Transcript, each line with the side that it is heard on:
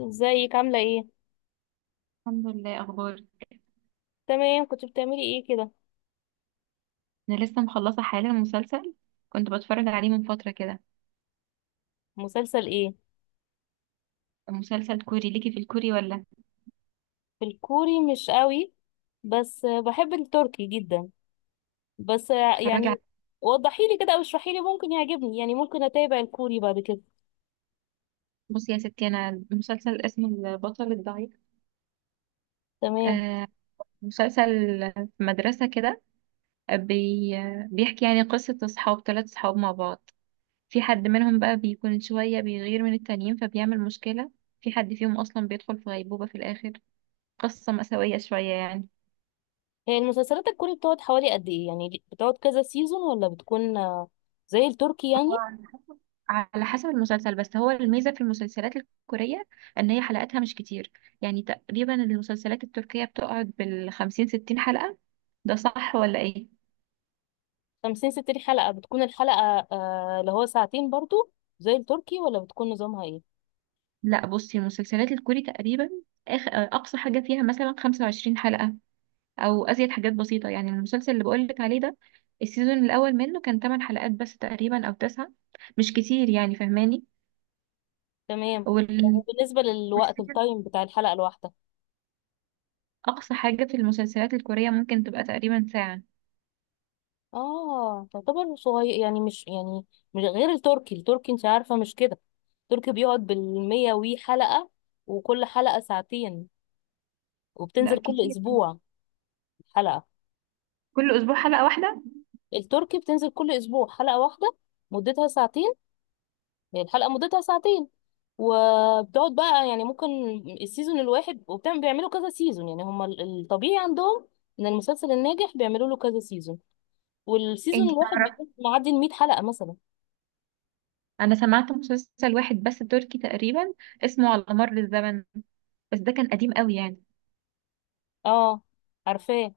left: ازيك عاملة ايه؟
right: الحمد لله. اخبار؟
left: تمام، كنت بتعملي ايه كده؟
right: انا لسه مخلصه حالا مسلسل كنت بتفرج عليه من فتره كده.
left: مسلسل ايه؟
right: مسلسل كوري، ليكي في الكوري ولا؟
left: في الكوري مش قوي، بس بحب التركي جدا. بس
right: اتفرجي
left: يعني
right: على...
left: وضحيلي كده او اشرحيلي، ممكن يعجبني يعني ممكن اتابع الكوري بعد كده.
right: بصي يا ستي، انا المسلسل اسم البطل الضعيف.
left: تمام.
right: آه، مسلسل في مدرسه كده، بي بيحكي يعني قصه اصحاب، 3 اصحاب مع بعض. في حد منهم بقى بيكون شويه بيغير من التانيين فبيعمل مشكله. في حد فيهم اصلا بيدخل في غيبوبه في الاخر. قصه مأساويه شويه يعني.
left: هي المسلسلات الكوري بتقعد حوالي قد ايه؟ يعني بتقعد كذا سيزون ولا بتكون زي التركي يعني؟
right: آه، على حسب المسلسل، بس هو الميزة في المسلسلات الكورية ان هي حلقاتها مش كتير. يعني تقريبا المسلسلات التركية بتقعد بال50 60 حلقة، ده صح ولا ايه؟
left: 50 60 حلقة؟ بتكون الحلقة اللي هو ساعتين برضو زي التركي، ولا بتكون نظامها ايه؟
right: لا بصي، المسلسلات الكوري تقريبا اقصى حاجة فيها مثلا 25 حلقة او ازيد حاجات بسيطة. يعني المسلسل اللي بقولك عليه ده السيزون الاول منه كان 8 حلقات بس تقريبا، او 9. مش كتير يعني، فهماني؟
left: تمام. طب
right: وال...
left: وبالنسبة للوقت،
right: والسيزون
left: التايم بتاع الحلقة الواحدة؟
right: اقصى حاجة في المسلسلات الكورية ممكن تبقى تقريبا ساعة.
left: اه تعتبر صغير يعني، مش يعني مش غير التركي. التركي انت عارفة مش كده، التركي بيقعد بالمية وي حلقة، وكل حلقة ساعتين،
right: لا
left: وبتنزل كل
right: كتير،
left: أسبوع حلقة.
right: كل اسبوع حلقة واحدة.
left: التركي بتنزل كل أسبوع حلقة واحدة مدتها ساعتين. هي الحلقة مدتها ساعتين، وبتقعد بقى يعني ممكن السيزون الواحد، وبتعمل بيعملوا كذا سيزون. يعني هما الطبيعي عندهم ان المسلسل الناجح بيعملوا له كذا سيزون، والسيزون
right: انت
left: الواحد
right: فعلا-
left: بيكون معدي ال 100 حلقة مثلا.
right: انا سمعت مسلسل واحد بس تركي تقريبا، اسمه على مر الزمن، بس ده كان قديم قوي يعني.
left: اه، عارفاه.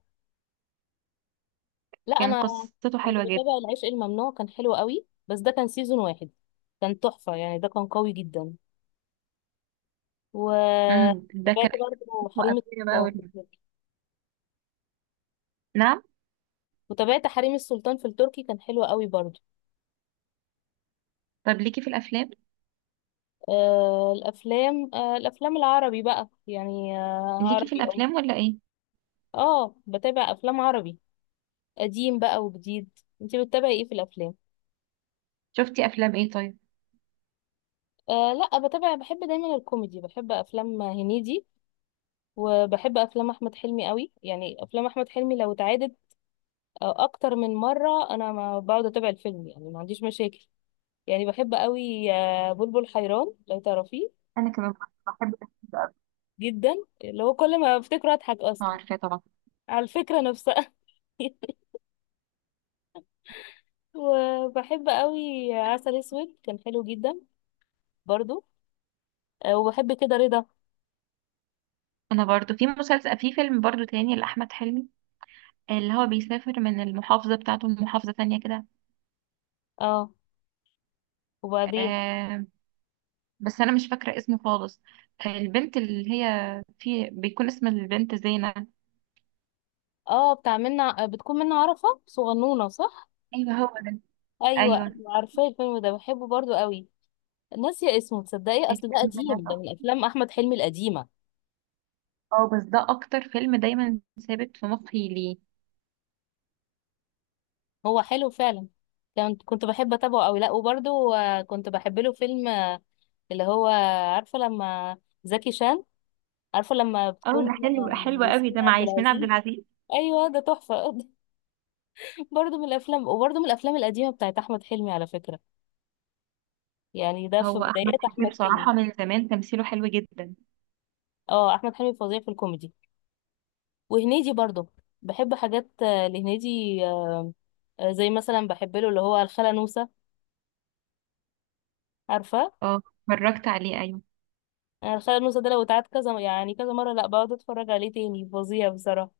left: لا،
right: كان
left: انا
right: قصته
left: كنت
right: حلوه جدا.
left: بتابع العشق الممنوع، كان حلو قوي، بس ده كان سيزون واحد. كان تحفة يعني، ده كان قوي جدا.
right: ده
left: وتابعت
right: كان
left: برضه
right: اسمه
left: حريم
right: قبلنا بقى،
left: السلطان في
right: ولا؟
left: التركي.
right: نعم.
left: وتابعت حريم السلطان في التركي، كان حلو قوي برضه.
right: طب ليكي في الافلام؟
left: الافلام، الافلام العربي بقى يعني، آه
right: ليكي في
left: عربي اه.
right: الافلام ولا ايه؟
left: اه، بتابع افلام عربي قديم بقى وجديد. انتي بتتابعي ايه في الافلام؟
right: شفتي افلام ايه طيب؟
left: آه لا، بتابع، بحب دايما الكوميدي، بحب افلام هنيدي، وبحب افلام احمد حلمي قوي. يعني افلام احمد حلمي لو اتعادت او اكتر من مره، انا ما بقعد اتابع الفيلم يعني، ما عنديش مشاكل. يعني بحب قوي بلبل حيران، لو تعرفيه.
right: انا كمان بحب الافلام، ده قوي.
left: جدا، اللي هو كل ما افتكره اضحك
right: اه
left: اصلا
right: عارفاه طبعا.
left: على الفكره نفسها. وبحب قوي عسل اسود، كان حلو جدا برضو. وبحب كده رضا.
right: انا برضو في مسلسل، في فيلم برضو تاني لاحمد حلمي، اللي هو بيسافر من المحافظه بتاعته لمحافظه تانية كده.
left: اه، وبعدين؟
right: آه، بس انا مش فاكره اسمه خالص. آه، البنت اللي هي في بيكون اسم البنت زينة.
left: اه، بتاع منا، بتكون منا، عرفه صغنونه صح.
right: ايوه هو ده.
left: ايوه
right: ايوه
left: ايوه، عارفه الفيلم ده، بحبه برضو قوي. ناسيه اسمه تصدقي، اصل ده
right: الفيلم ده،
left: قديم، ده
right: صح.
left: من افلام احمد حلمي القديمه.
right: اه بس ده اكتر فيلم دايما ثابت في مخي ليه.
left: هو حلو فعلا. كنت بحب اتابعه قوي. لا وبرده كنت بحب له فيلم اللي هو، عارفه لما، زكي شان، عارفه لما
right: اه ده
left: بتكون
right: حلو، حلو قوي
left: ياسمين
right: ده مع
left: عبد
right: ياسمين عبد
left: العزيز.
right: العزيز.
left: ايوه ده تحفه. برضه من الافلام، وبرضه من الافلام القديمه بتاعت احمد حلمي على فكره. يعني ده في
right: هو احمد
left: بدايات
right: حلمي
left: احمد حلمي.
right: بصراحه من زمان تمثيله حلو جدا.
left: اه، احمد حلمي فظيع في الكوميدي، وهنيدي برضه. بحب حاجات لهنيدي. زي مثلا بحب له اللي هو الخالة نوسة، عارفه.
right: اه اتفرجت عليه، ايوه.
left: انا الخيال المسلسل ده لو اتعاد كذا، يعني كذا مره، لا بقعد اتفرج عليه تاني، فظيع بصراحه.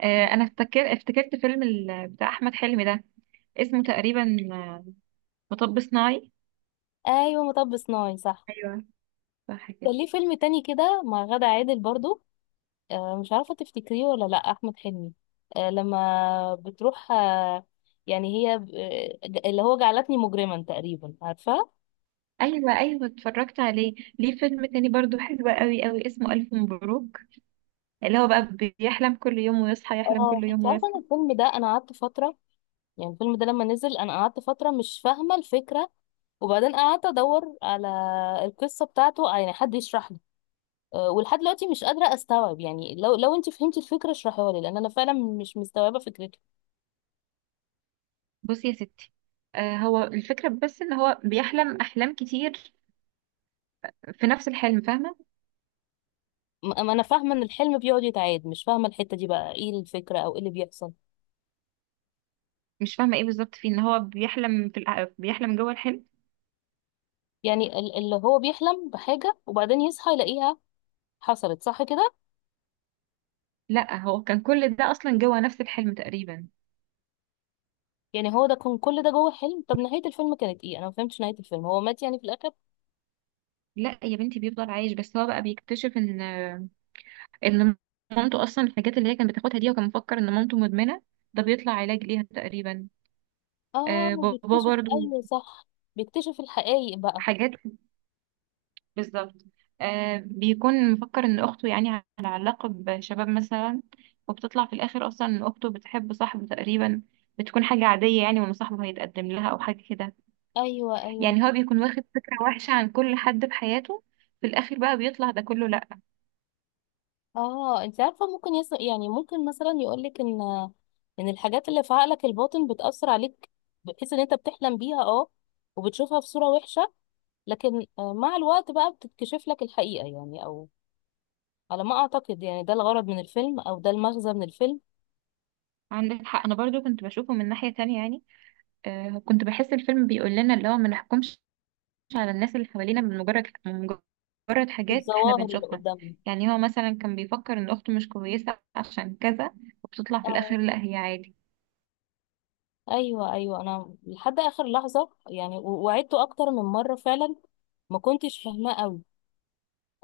right: آه انا افتكرت فيلم بتاع احمد حلمي ده، اسمه تقريبا آه، مطب صناعي.
left: ايوه، مطب صناعي، صح.
right: ايوه صح كده.
left: كان ليه فيلم تاني كده مع غادة عادل برضو، آه مش عارفه تفتكريه ولا لا، احمد حلمي، آه لما بتروح آه، يعني هي اللي هو جعلتني مجرما تقريبا، عارفه.
right: ايوه، ايوه اتفرجت عليه. ليه فيلم تاني برضو حلو قوي قوي، اسمه الف مبروك، اللي هو بقى بيحلم كل يوم ويصحى يحلم
left: اه،
right: كل
left: انت
right: يوم.
left: عارفه ان الفيلم ده، انا قعدت فتره، يعني الفيلم ده لما نزل انا قعدت فتره مش فاهمه الفكره، وبعدين قعدت ادور على القصه بتاعته، يعني حد يشرح لي. ولحد دلوقتي مش قادرة استوعب يعني. لو انت فهمتي الفكرة اشرحيها لي، لان انا فعلا مش مستوعبة فكرته.
right: بصي يا ستي، آه هو الفكرة بس ان هو بيحلم احلام كتير في نفس الحلم، فاهمة؟
left: اما انا فاهمة ان الحلم بيقعد يتعاد، مش فاهمة الحتة دي بقى ايه الفكرة، او ايه اللي بيحصل.
right: مش فاهمة ايه بالظبط فيه، ان هو بيحلم في بيحلم جوه الحلم.
left: يعني اللي هو بيحلم بحاجة وبعدين يصحى يلاقيها حصلت، صح كده؟
right: لا هو كان كل ده اصلا جوه نفس الحلم تقريبا.
left: يعني هو ده كان كل ده جوه حلم؟ طب نهاية الفيلم كانت ايه؟ انا ما فهمتش نهاية الفيلم، هو مات يعني في الاخر؟
right: لا يا بنتي، بيفضل عايش، بس هو بقى بيكتشف ان ان مامته اصلا، الحاجات اللي هي كانت بتاخدها دي وكان مفكر ان مامته مدمنة، ده بيطلع علاج ليها تقريبا.
left: اه
right: آه بابا
left: بيكتشف،
right: برضو
left: ايوه صح. بيكتشف الحقائق بقى.
right: حاجات، بالظبط. آه بيكون مفكر ان اخته يعني على علاقة بشباب مثلا، وبتطلع في الاخر اصلا ان اخته بتحب صاحبه تقريبا، بتكون حاجة عادية يعني، وان صاحبه هيتقدم لها او حاجة كده.
left: ايوه ايوه.
right: يعني هو بيكون واخد فكرة وحشة عن كل حد في حياته، في الاخر بقى بيطلع ده كله لا.
left: اه، انت عارفه ممكن يعني ممكن مثلا يقولك ان، ان الحاجات اللي في عقلك الباطن بتاثر عليك، بحيث ان انت بتحلم بيها اه، وبتشوفها في صوره وحشه، لكن مع الوقت بقى بتتكشف لك الحقيقه يعني، او على ما اعتقد يعني ده الغرض من الفيلم، او ده المغزى من الفيلم.
right: عندك حق، انا برضو كنت بشوفه من ناحية تانية يعني. آه كنت بحس الفيلم بيقول لنا اللي هو ما نحكمش على الناس اللي حوالينا من مجرد حاجات احنا
left: بالظواهر اللي
right: بنشوفها.
left: قدامنا.
right: يعني هو مثلا كان بيفكر ان اخته مش كويسة عشان كذا، وبتطلع في
left: اه،
right: الاخر لا هي عادي.
left: ايوه ايوه. انا لحد اخر لحظه يعني وعدته اكتر من مره فعلا، ما كنتش فاهماه قوي.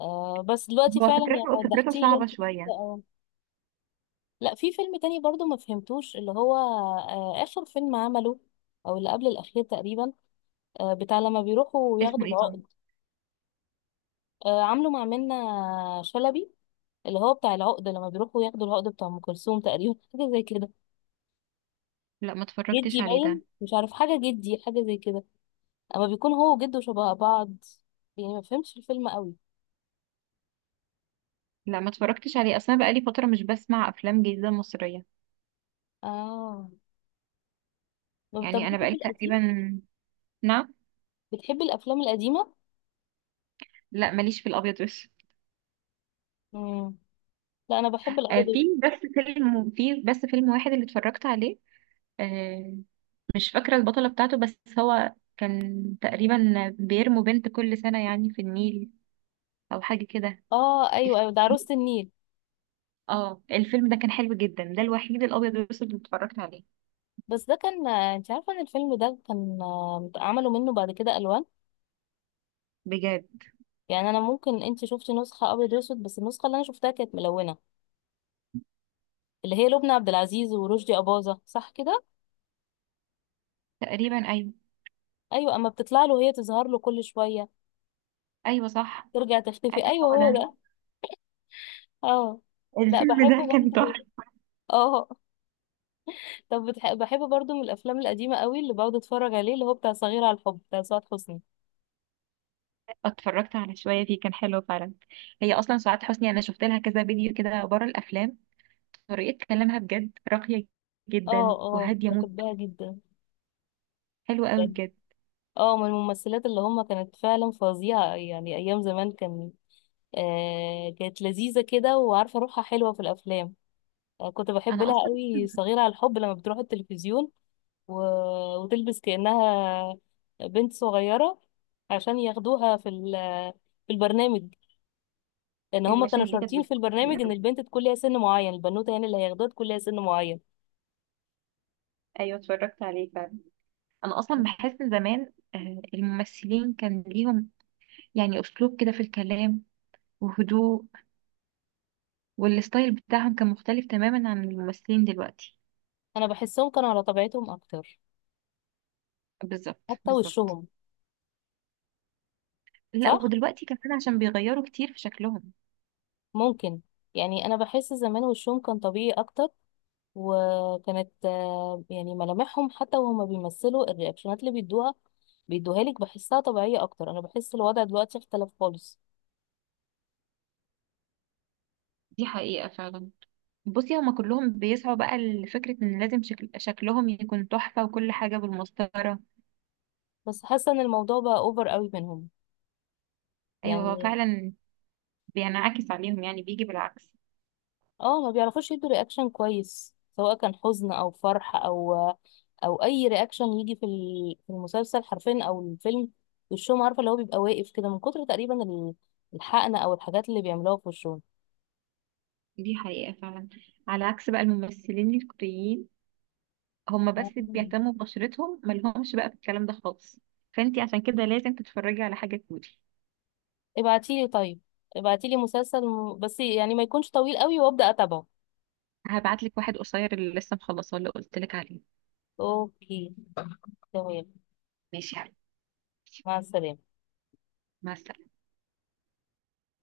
left: آه بس دلوقتي
right: هو
left: فعلا يعني
right: فكرته
left: وضحتيه لي
right: صعبة
left: انت.
right: شوية.
left: لا، في فيلم تاني برضو ما فهمتوش، اللي هو آخر فيلم عمله، أو اللي قبل الأخير تقريبا، بتاع لما بيروحوا
right: اسمه
left: ياخدوا
right: ايه طبعا؟
left: العقد، عامله مع منة شلبي، اللي هو بتاع العقد، لما بيروحوا ياخدوا العقد بتاع أم كلثوم تقريبا. حاجة زي كده.
right: لا ما اتفرجتش
left: جدي
right: عليه
left: باين
right: ده.
left: مش عارف حاجة، جدي حاجة زي كده، أما بيكون هو وجده شبه بعض. يعني ما فهمتش الفيلم قوي.
right: لا ما اتفرجتش عليه اصلا، بقالي فترة مش بسمع افلام جديدة مصرية.
left: اه. طب
right: يعني انا
left: ليكي في
right: بقالي
left: القديم،
right: تقريبا. نعم.
left: بتحبي الأفلام القديمة؟
right: لا ماليش في الابيض والاسود.
left: مم. لا أنا بحب
right: آه،
left: الأبيض
right: في
left: والأسود.
right: بس فيلم واحد اللي اتفرجت عليه، آه، مش فاكرة البطلة بتاعته، بس هو كان تقريبا بيرموا بنت كل سنة يعني في النيل أو حاجة كده.
left: اه أيوه أيوه، ده
right: تفتكري؟
left: عروسة النيل.
right: اه الفيلم ده كان حلو جدا، ده الوحيد الأبيض والأسود اللي اتفرجت عليه.
left: بس ده كان، انت عارفه ان الفيلم ده كان عملوا منه بعد كده الوان.
right: بجد.
left: يعني انا ممكن، انت شفتي نسخه ابيض واسود، بس النسخه اللي انا شفتها كانت ملونه، اللي هي لبنى عبد العزيز ورشدي اباظه، صح كده.
right: تقريبا أيوه.
left: ايوه، اما بتطلع له، هي تظهر له كل شويه
right: أيوه صح.
left: ترجع
right: أيوه
left: تختفي، ايوه
right: هو
left: هو
right: ده.
left: ده. اه. لا
right: الفيلم
left: بحبه
right: ده كان
left: برضه.
right: تحفة.
left: اه، طب بحبه برضه من الافلام القديمه قوي اللي بقعد اتفرج عليه، اللي هو بتاع صغير على الحب بتاع سعاد حسني.
right: اتفرجت على شوية فيه كان حلو فعلا. هي أصلا سعاد حسني، أنا شفت لها كذا فيديو كده بره الأفلام، طريقة كلامها بجد راقية
left: اه.
right: جدا
left: اه،
right: وهادية موت.
left: بحبها جدا.
right: حلوة أوي
left: يعني
right: بجد.
left: اه، من الممثلات اللي هم كانت فعلا فظيعه يعني، ايام زمان كان كانت لذيذة كده، وعارفة روحها حلوة في الأفلام. كنت بحب
right: أنا
left: لها
right: أصلا
left: قوي صغيرة على الحب، لما بتروح التلفزيون و... وتلبس كأنها بنت صغيرة، عشان ياخدوها في في البرنامج، لأن هما كانوا
right: المشاهد دي كانت
left: شرطين في البرنامج إن
right: بتضحكني.
left: البنت تكون ليها سن معين، البنوتة يعني اللي هياخدوها تكون ليها سن معين.
right: ايوه اتفرجت عليه فعلا. انا اصلا بحس ان زمان الممثلين كان ليهم يعني اسلوب كده في الكلام، وهدوء، والستايل بتاعهم كان مختلف تماما عن الممثلين دلوقتي.
left: أنا بحسهم كانوا على طبيعتهم أكتر،
right: بالظبط،
left: حتى
right: بالظبط.
left: وشهم.
right: لا
left: صح؟
right: ودلوقتي كمان عشان بيغيروا كتير في شكلهم.
left: ممكن. يعني أنا بحس زمان وشهم كان طبيعي أكتر، وكانت يعني ملامحهم، حتى وهما بيمثلوا الرياكشنات اللي بيدوها لك، بحسها طبيعية أكتر. أنا بحس الوضع دلوقتي اختلف خالص.
right: دي حقيقة فعلا. بصي هما كلهم بيسعوا بقى لفكرة ان لازم شكلهم يكون تحفة وكل حاجة بالمسطرة.
left: بس حاسة إن الموضوع بقى أوفر قوي منهم،
right: ايوه هو
left: يعني.
right: فعلا بينعكس عليهم يعني، بيجي بالعكس.
left: اه، ما بيعرفوش يدوا رياكشن كويس سواء كان حزن أو فرح، أو أو أي رياكشن يجي في في المسلسل حرفيا أو الفيلم. وشهم عارفة، اللي هو بيبقى واقف كده من كتر تقريبا الحقنة أو الحاجات اللي بيعملوها في
right: دي حقيقة فعلا. على عكس بقى الممثلين الكوريين، هما بس
left: وشهم.
right: بيهتموا ببشرتهم، مالهمش بقى في الكلام ده خالص. فانتي عشان كده لازم تتفرجي على حاجة كوري.
left: ابعتيلي طيب، ابعتيلي مسلسل بس يعني ما يكونش طويل قوي وابدا اتابعه.
right: هبعتلك واحد قصير اللي لسه مخلصاه اللي قلتلك عليه.
left: اوكي، تمام.
right: ماشي يا حبيبي.
left: مع السلامه.
right: مع السلامة.